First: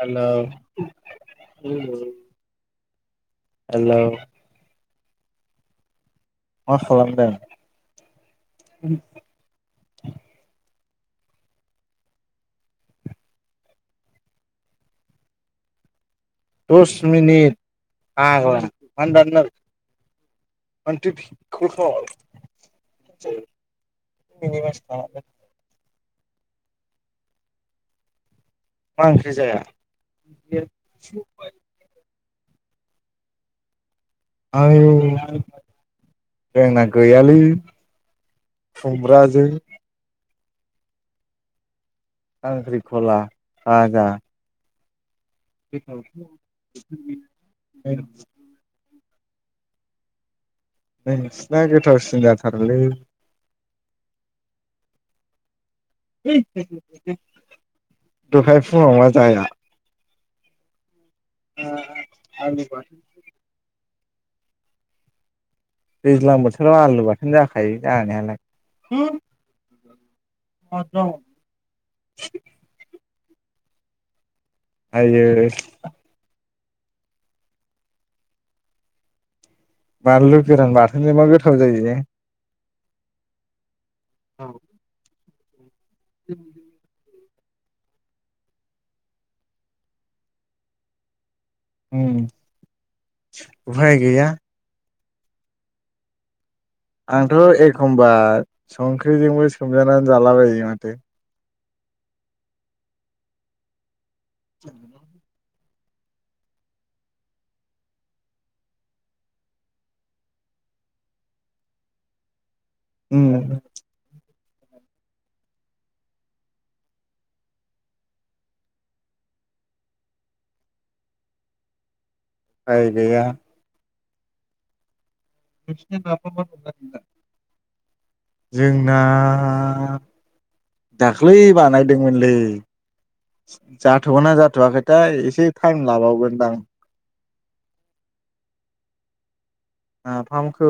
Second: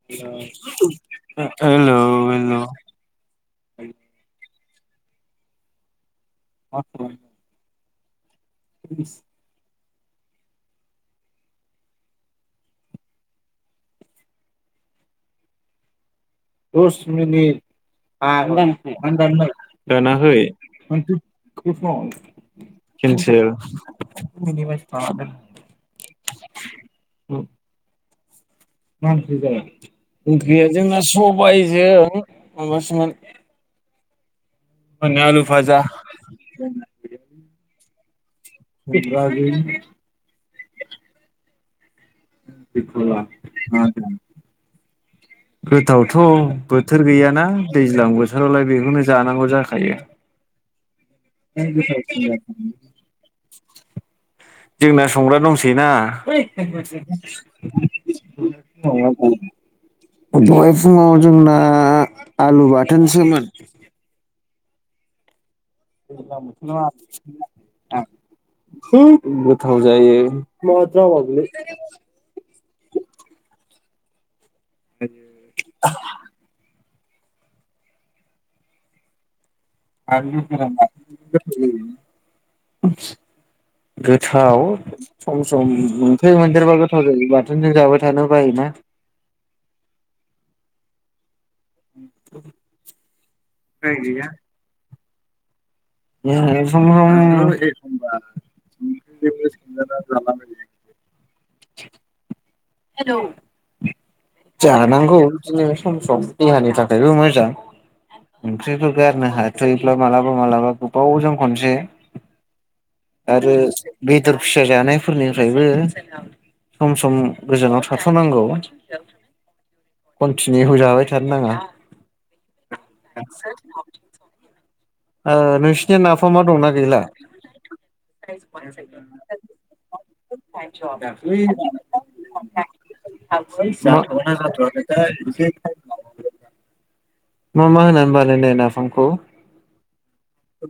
हेल' hello hello hello मा खालामदों? [inaudible] दस मिनिट फाग्ला मानो दाननो [unintelligible] दानाखै मानोथो कल खालाम केनसेल मा [unintelligible] मा ओंख्रि जाया? ओंख्रिया जोंना सबायजों माबासोमोन माने [unintelligible] आलु फाजा जोंना गैयालै खुमब्राजों [unintelligible] खांख्रिख'ला भाजा गोथावथ' बोथोर गैयाना दैज्लां नोंसिना बोथोरावलाय बेखौनो जानांगौ जाखायो। गोथावसिन जाथारोलै जोंना संग्रा दंसै ना‌ दहाय फुङाव मा जाया [unintelligible] दहाय फुङाव जोंना आलु बाथोनसोमोन। दैज्लां बोथोराव आलु बाथोन जाखायो जानायालाय [unintelligible] साव‌जायो [unintelligible] आयै बानलु [unintelligible] गोरान बाथोनजों मा गोथाव जायो। गोथाव सम सम मोनफै मोनदेरबा गोथ जायो बाथोनजों जाबाय थानो बायोना उम उफाय गैया [unintelligible] आंथ' सम एखमबा संख्रिजोंबो सोमजानानै जाला बायो माथो। जानांगौ बिदिनो सम सम। देहानि थाखायबो मोजां। ओंख्रिफोर गारनो हाथ'योब्ला मालाबा मालाबा गोबावजों खनसेै उम आरो बेदर फिसा जानायफोरनिफ्रायबो सम सम गोजानाव थाथ'नांगौ कन्टिनिउ होजाबाय थानो नाङा। फाय गैया नोंसिरनि नाफामा दंना गैला? जोंना दाख्लै बानायदोंमोनलै। मा मा जाथ'गोना जाथ'वाखैथाय एसे टाइम लाबावगोनदां। मा मा होननानै बानायनाय नाफामखौ? नाफामखौ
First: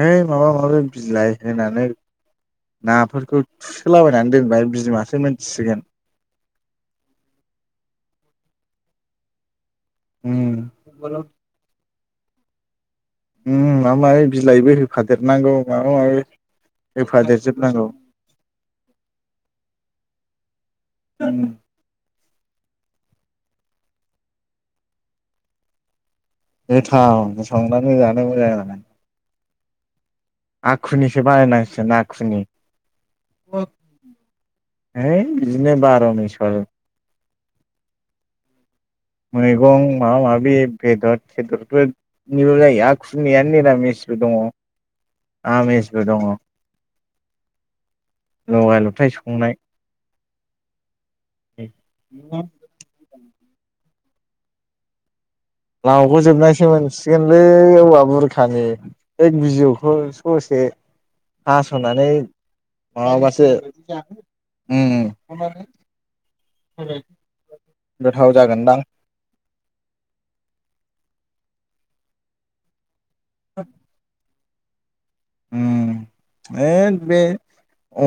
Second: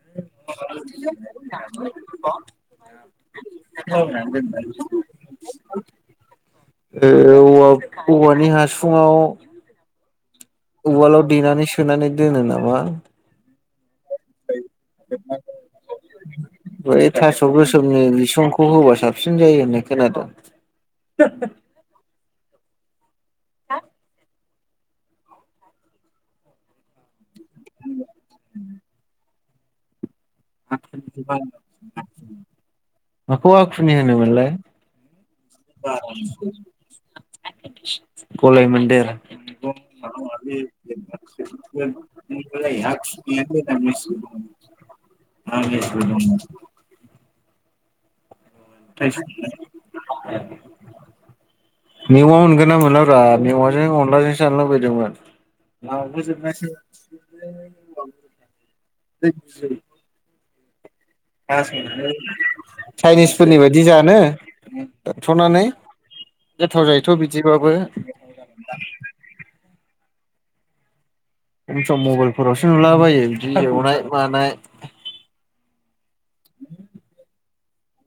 है माबा माबि बिलाइ होनानै नाफोरखौ थुसोलाबायनानै दोनबाय बिमासो मोनथिसिगोन। ओ औवानि हासुङाव उम उवालाव देनानै सोनानै दोनो नामा? उम माबा माबि बिलाइबो होफादेरनांगौ माबा माबि बै थास' होफादेरजोबनांगौ गोसोमनि बिसंखौ होबा साबसिन जायो होननाय खोनादोंं। [inaudible] हा गोथाव संनानै जानो मोजां आखुनिसो बानायनांसिगोन आखुनि माखौ आखुनि होनोमोनलाय? है बिदिनो बार' मिसल गलाय मोन्देर मैगं माबा माबि बेदर [unintelligible] फोरनिल' जायो आखुनियानो निरामिस दङ आमिसबो दङ। लगाय [unintelligible] लथाय संनाय ना मोनलाब्रा मेवाजों अनलाजों जानो लुबैदोंमोन। लावबो जोबनायसो मोनसिगोनलै औवा बुरखानि बै बिजौखौ खसे माबाबासो चाइनिसफोरनि बायदि जानो? उम दाथ'नानै गोथाव जायोथ' बिदिबाबो। गोथाव जागोनदां। बे सम मबाइलफोरावसो नुलाबायो बिदि एवनाय मानाय।। ओम होथ बे अ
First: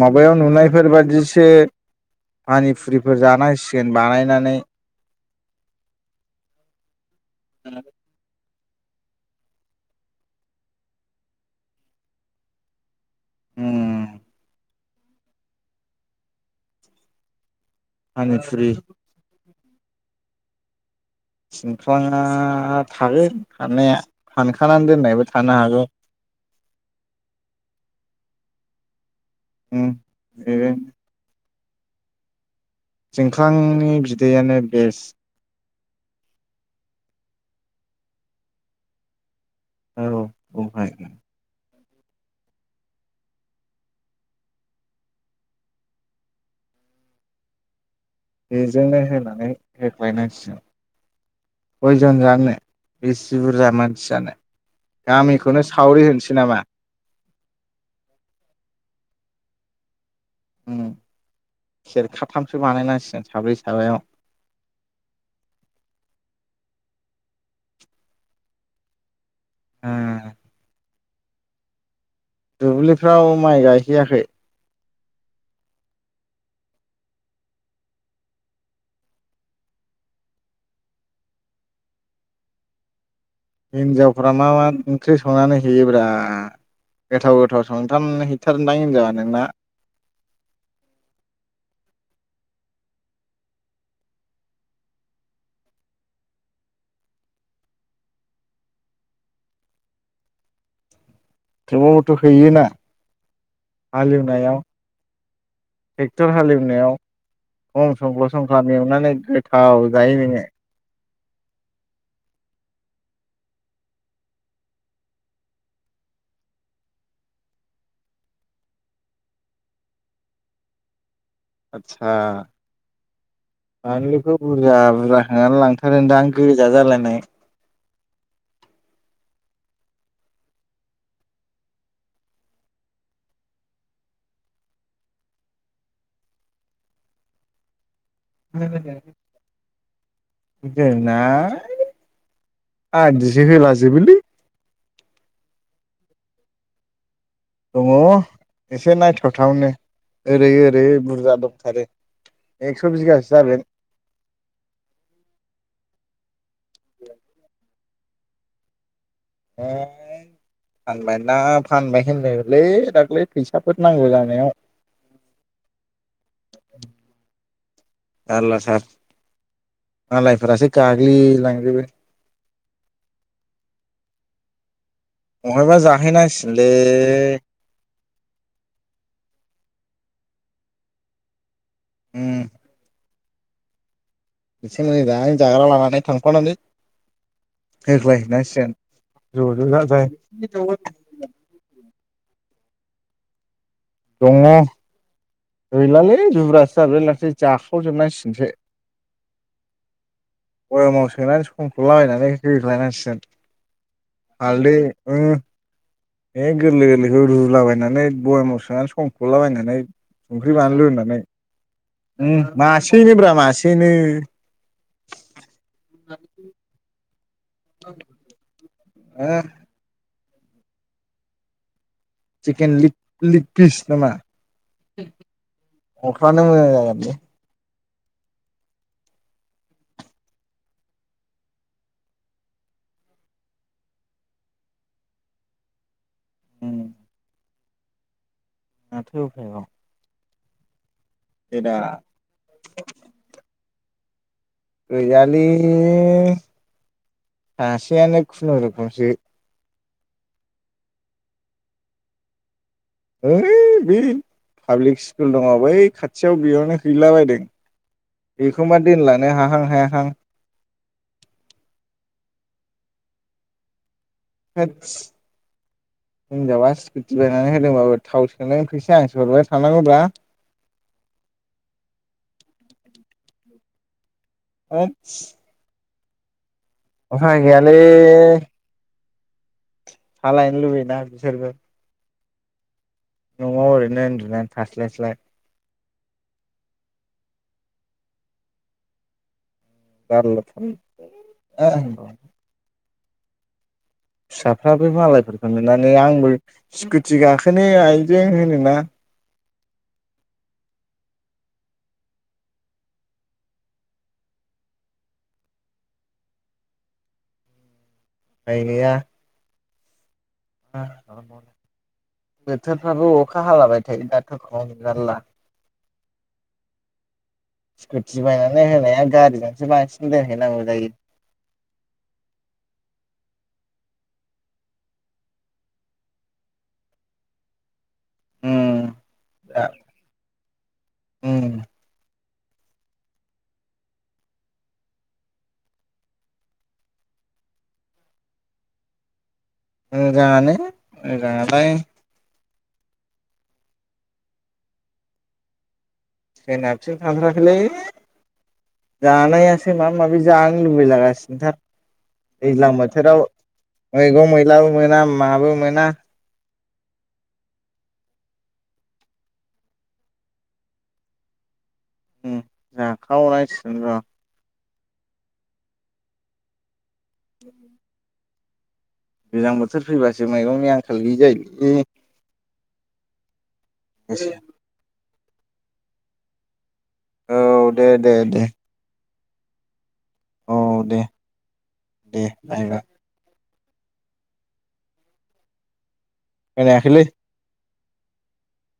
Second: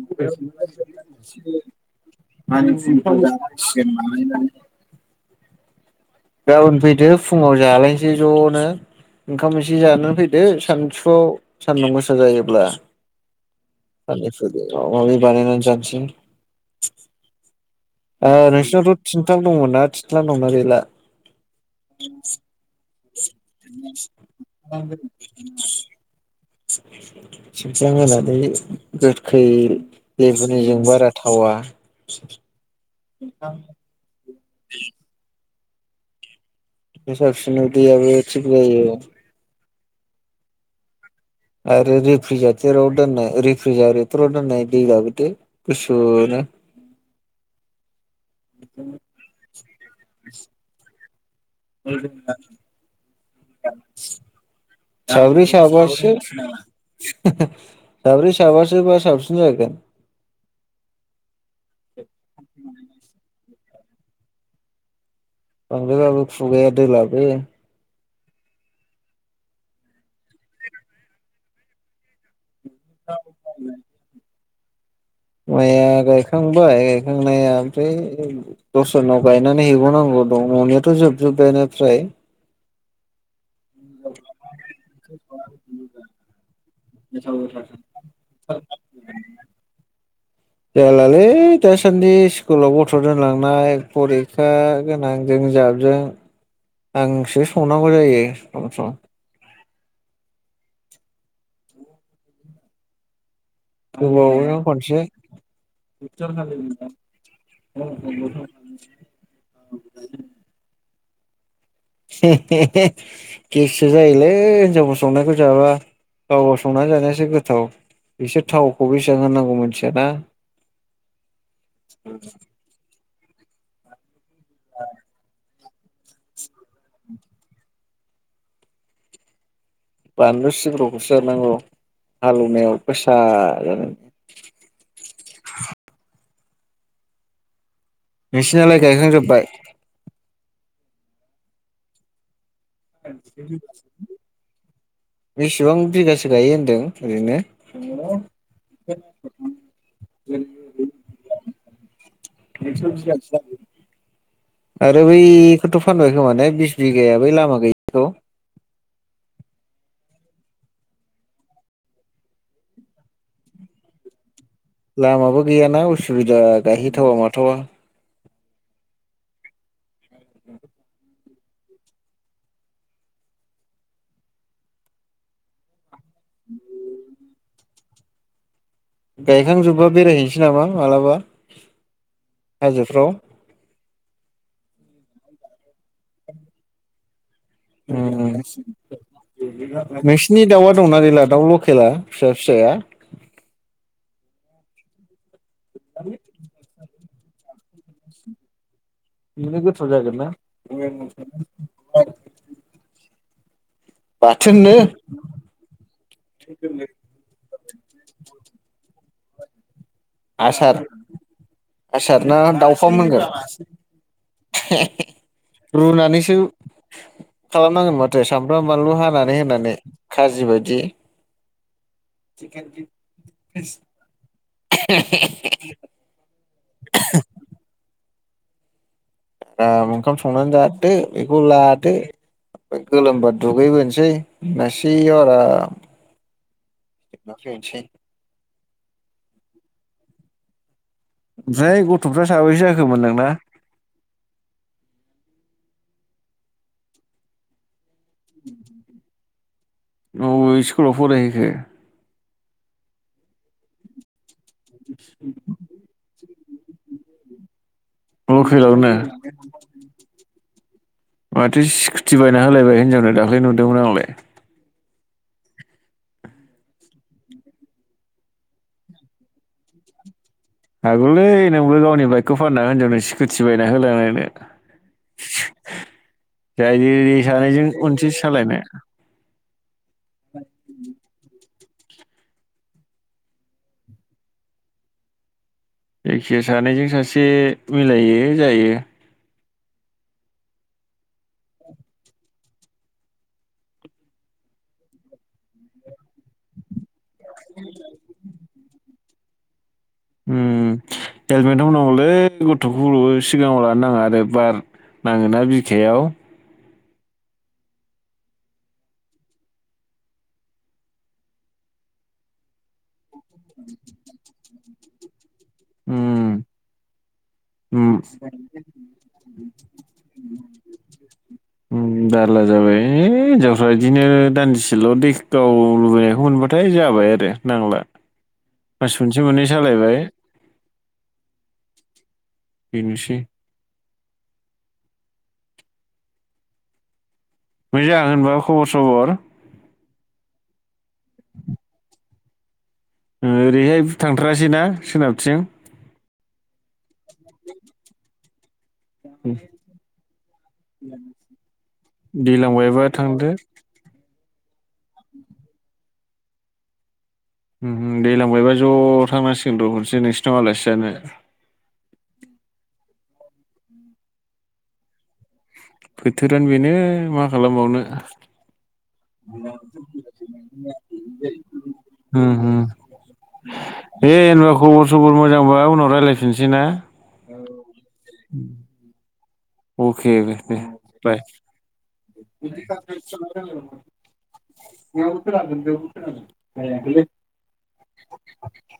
माबायाव नुनायफोर बादिसो पानिफुरिफोर जानांसिगोन बानायनानै [unintelligible] गाबोन फैदो फुङाव जालायसै ज'नो। ओंखाम एसे जानो फैदो सानसुआव सान्दुं गोसा जायोब्ला उम [unintelligible] बानायनानै जासै। ओ पानिफुरि नोंसिनावथ' थिनथ्लां दंमोन ना थिनथ्लां दंना गैला। थिंख्लाङा थागोन थानाया हानखानानै दोननायबो थानो हागौ। [unintelligible] खै उम बे बेजुनिजों बारा थावा। थिंख्लांनि बिदैयानो बेस्ट। बेसा बिसिनाव दैयाबो थिग जायो। औ ओमफ्राय आरो रिफ्रिजेटराव दोननाय रिफ्रिजेटराव दोननाय दै लाबोदो। गुसु नो। बेजोंनो होनानै होख्लायनांसिगोन। खयजन जानो बिसि बुरजा मानसि जानो। साब्रै गामिखौनो सावरि साबासो। होनोसै नामा साब्रै साबासो बा साबसिन जागोन। ओम सेरखाथामसो बानायनांसिगोन साब्रै साबायाव। बांद्रायबाबो खुगाया दोलाबो। ओ दुब्लिफ्राव माइ गायहैयाखै। माइया गायखांबाय गायखांनाया ओमफ्राय दस्रानाव गायनानै हैबावनांगौ दं न'नियाथ' जोबजोब्बायानो फ्राय। हिन्जावफ्रा मा मा ओंख्रि संनानै हैयोब्रा? गोथाव गोथाव संथारनानै हैथारो दां हिन्जावा नोंना। जालालै दासान्दि स्कुलाव गथ' दोनलांनाय फरिखा। गोनांजों जाबजों आंसो संनांगौ जायो सम सम। थेवबाबोथ' हैयोना। गोबावनो हालेवनायाव खनसे। ट्रेक्टर हालेवनायाव खम संख्ल्र' संख्ला एवनानै गोथाव जायो नोङो। हे हे हे गेससो जायोलै हिनजावफोर संनायखौ जाब्ला गावबाव संनानै जानायासो गोथाव। बिसोर थावखौ बेसेबां होनांगौ मिथियाना। [inaudible] आदसा बानलुखौ बुरजा बुरजा होनानै लां दां गोजा जालायनाय। बानलु सिब्र'खौसो जानांगौ हालौवनायाव गोसा जाना। नोंसिनालाय गायखांजोब्बाय [unintelligible] होला जोबोलै बेसेबां बिगासो गायो होनदों ओरैनो? दङ एसे नायथावथावनो ओरै ओरै बुरजा दंथारो। एकस' बिगासो जागोन। आरो बैखौथ' फानबाय खोमा ने बिस बिगाया बै लामा गैयिखौ? [inaudible] फानबाय ना फानबाय होननायलै दाख्लै फैसाफोर नांगौ जानायाव लामाबो गैयाना उसुबिदा गायहैथावा माथावा जारला सार मालायफोरासो गाग्लिलांजोबो? बहायबा जाहैनांसिगोनलै? गायखांजोबबा बेरायहैनोसै नामा? मालाबा उम हाजोफ्राव एसे मोजां जाग्रा लानानै थांफानानै होख्लायहैनांसिगोन ज' ज' जाजाय नोंसिनि दाउआ दंना गैला दाउल' खेला फिसा फिसाया दंङ गैलालै जुब्रासो जाजोबलायलांसै जाखावजोबनांसिनोसै। बेनो गोथाव जागोन ना। थलाबायनानै हो होख्लायनांसिगोन बाथोननो हालदै बे गोरलै गोरलैखौ रुलाबायनानै बयमाव सोानै संख'लाबायनानै संख्रि आसार बानलु होननानै आसार ना दाउफाम मासेनो होनगोन ब्रा मासेनो रुनानैसो खालामनांगोन माथो? सामब्राम बानलु होनानै ओ होनानै खाजि बायदि? चिकेन लिग लिग पिस नामा? ए न'फ्रानो मोजां जागोन बेे। ग ओंखाम संनानै जादों बेखौ लादों। गोलोमबा दुगैबोनोसै होननायसेयाव आराम उम ना नाथ फै औ ओमफ्राय गथ'फ्रा साबैसे जाखोमोनलांना गोयालोय सासेयानो खुनुरुखुमसो? बबे स्कुलाव फरायहैखो? हैओइ बे पाब्लिक स्कुल दंङ बै खाथियाव बेयावनो हैला बायदों। बेखौ मा लकेलावनो दोनलांनो हाहां हायाहां? माथो स्कुटि बायना होलायबाय हिनजावनो दाख्लै नुदोंमोन आंलाय? आ हिनजावा स्कुटि बायनानै होदोंबाबो थाव सोंनो फैयसा आं सो हरबाय थानांगौव रा। हागौलै नोंबो गावनि बाइकखौ फानना हिनजावनो स्कुटि बायना होलायनो? द जायो सानैजों गैयालै खनसे सालायनाय सालायनो लुबैना बिसोरबो न'आव ओरैनो उन्दुनानै थास्लायस्लाय जायखिया सानैजों सासे मिलायो जायो। बारल थ' फिसाफ्राबो मालायफोरखौ नुनानै आंबो स्कुटि गाखोनोआइजों होनोना हेलमेटाव नांगौलै गथ'खौ सिगांङाव लानो नांङा। आरो बार नांङोना बिखायाव गायनायया खालाम बोथोरफ्राबो अखा हालाबाय थायो दाथखाव नुजारला उम उम स्कुटि बायनानै होनाया गारिजोंसो बांसिन दोनहैनांगौ जायो। बारला जाबाय हिनजावफ्रा बिदिनो दान्दिसेल' दै गाव लुबैनायखौ मोनबाथ'। नाथाय जाबाय आरो नांला। उम मास मोनसे मोननै दा सालायबाय उम बेनोसै। मोजां होनबा खबर सबर? मोजांङानो मोजांङालाय। ओरैहाय बु थांथारासैना सोनाबथिं? सोनाबथिं थांथाखैलै जानायासो माबा माबि जानो लुबैलाागासिनो थार। दैलांबायबा थांदो। मैगं मैलाबो मोना माबो मोना। उम उम दैलांबायबा ज' थांनांसिगोन र' खनसे नोंसिनाव आलासि जानो। उम जाखावनांसिगोन र'। बोथोरानो बेनो मा खालामबावनो। गोजां बोथोर फैबासो मैगंनि आंखाल गैयि जायोलै। उम उम दे होनबा खबर सबर मोजांबा उनाव रायज्लायफिननोसै ना? औ दे दे दे। अके बाय औ दे बाय दे बाय। नायबा खोनायाखैलै [unintelligible] [unintelligible]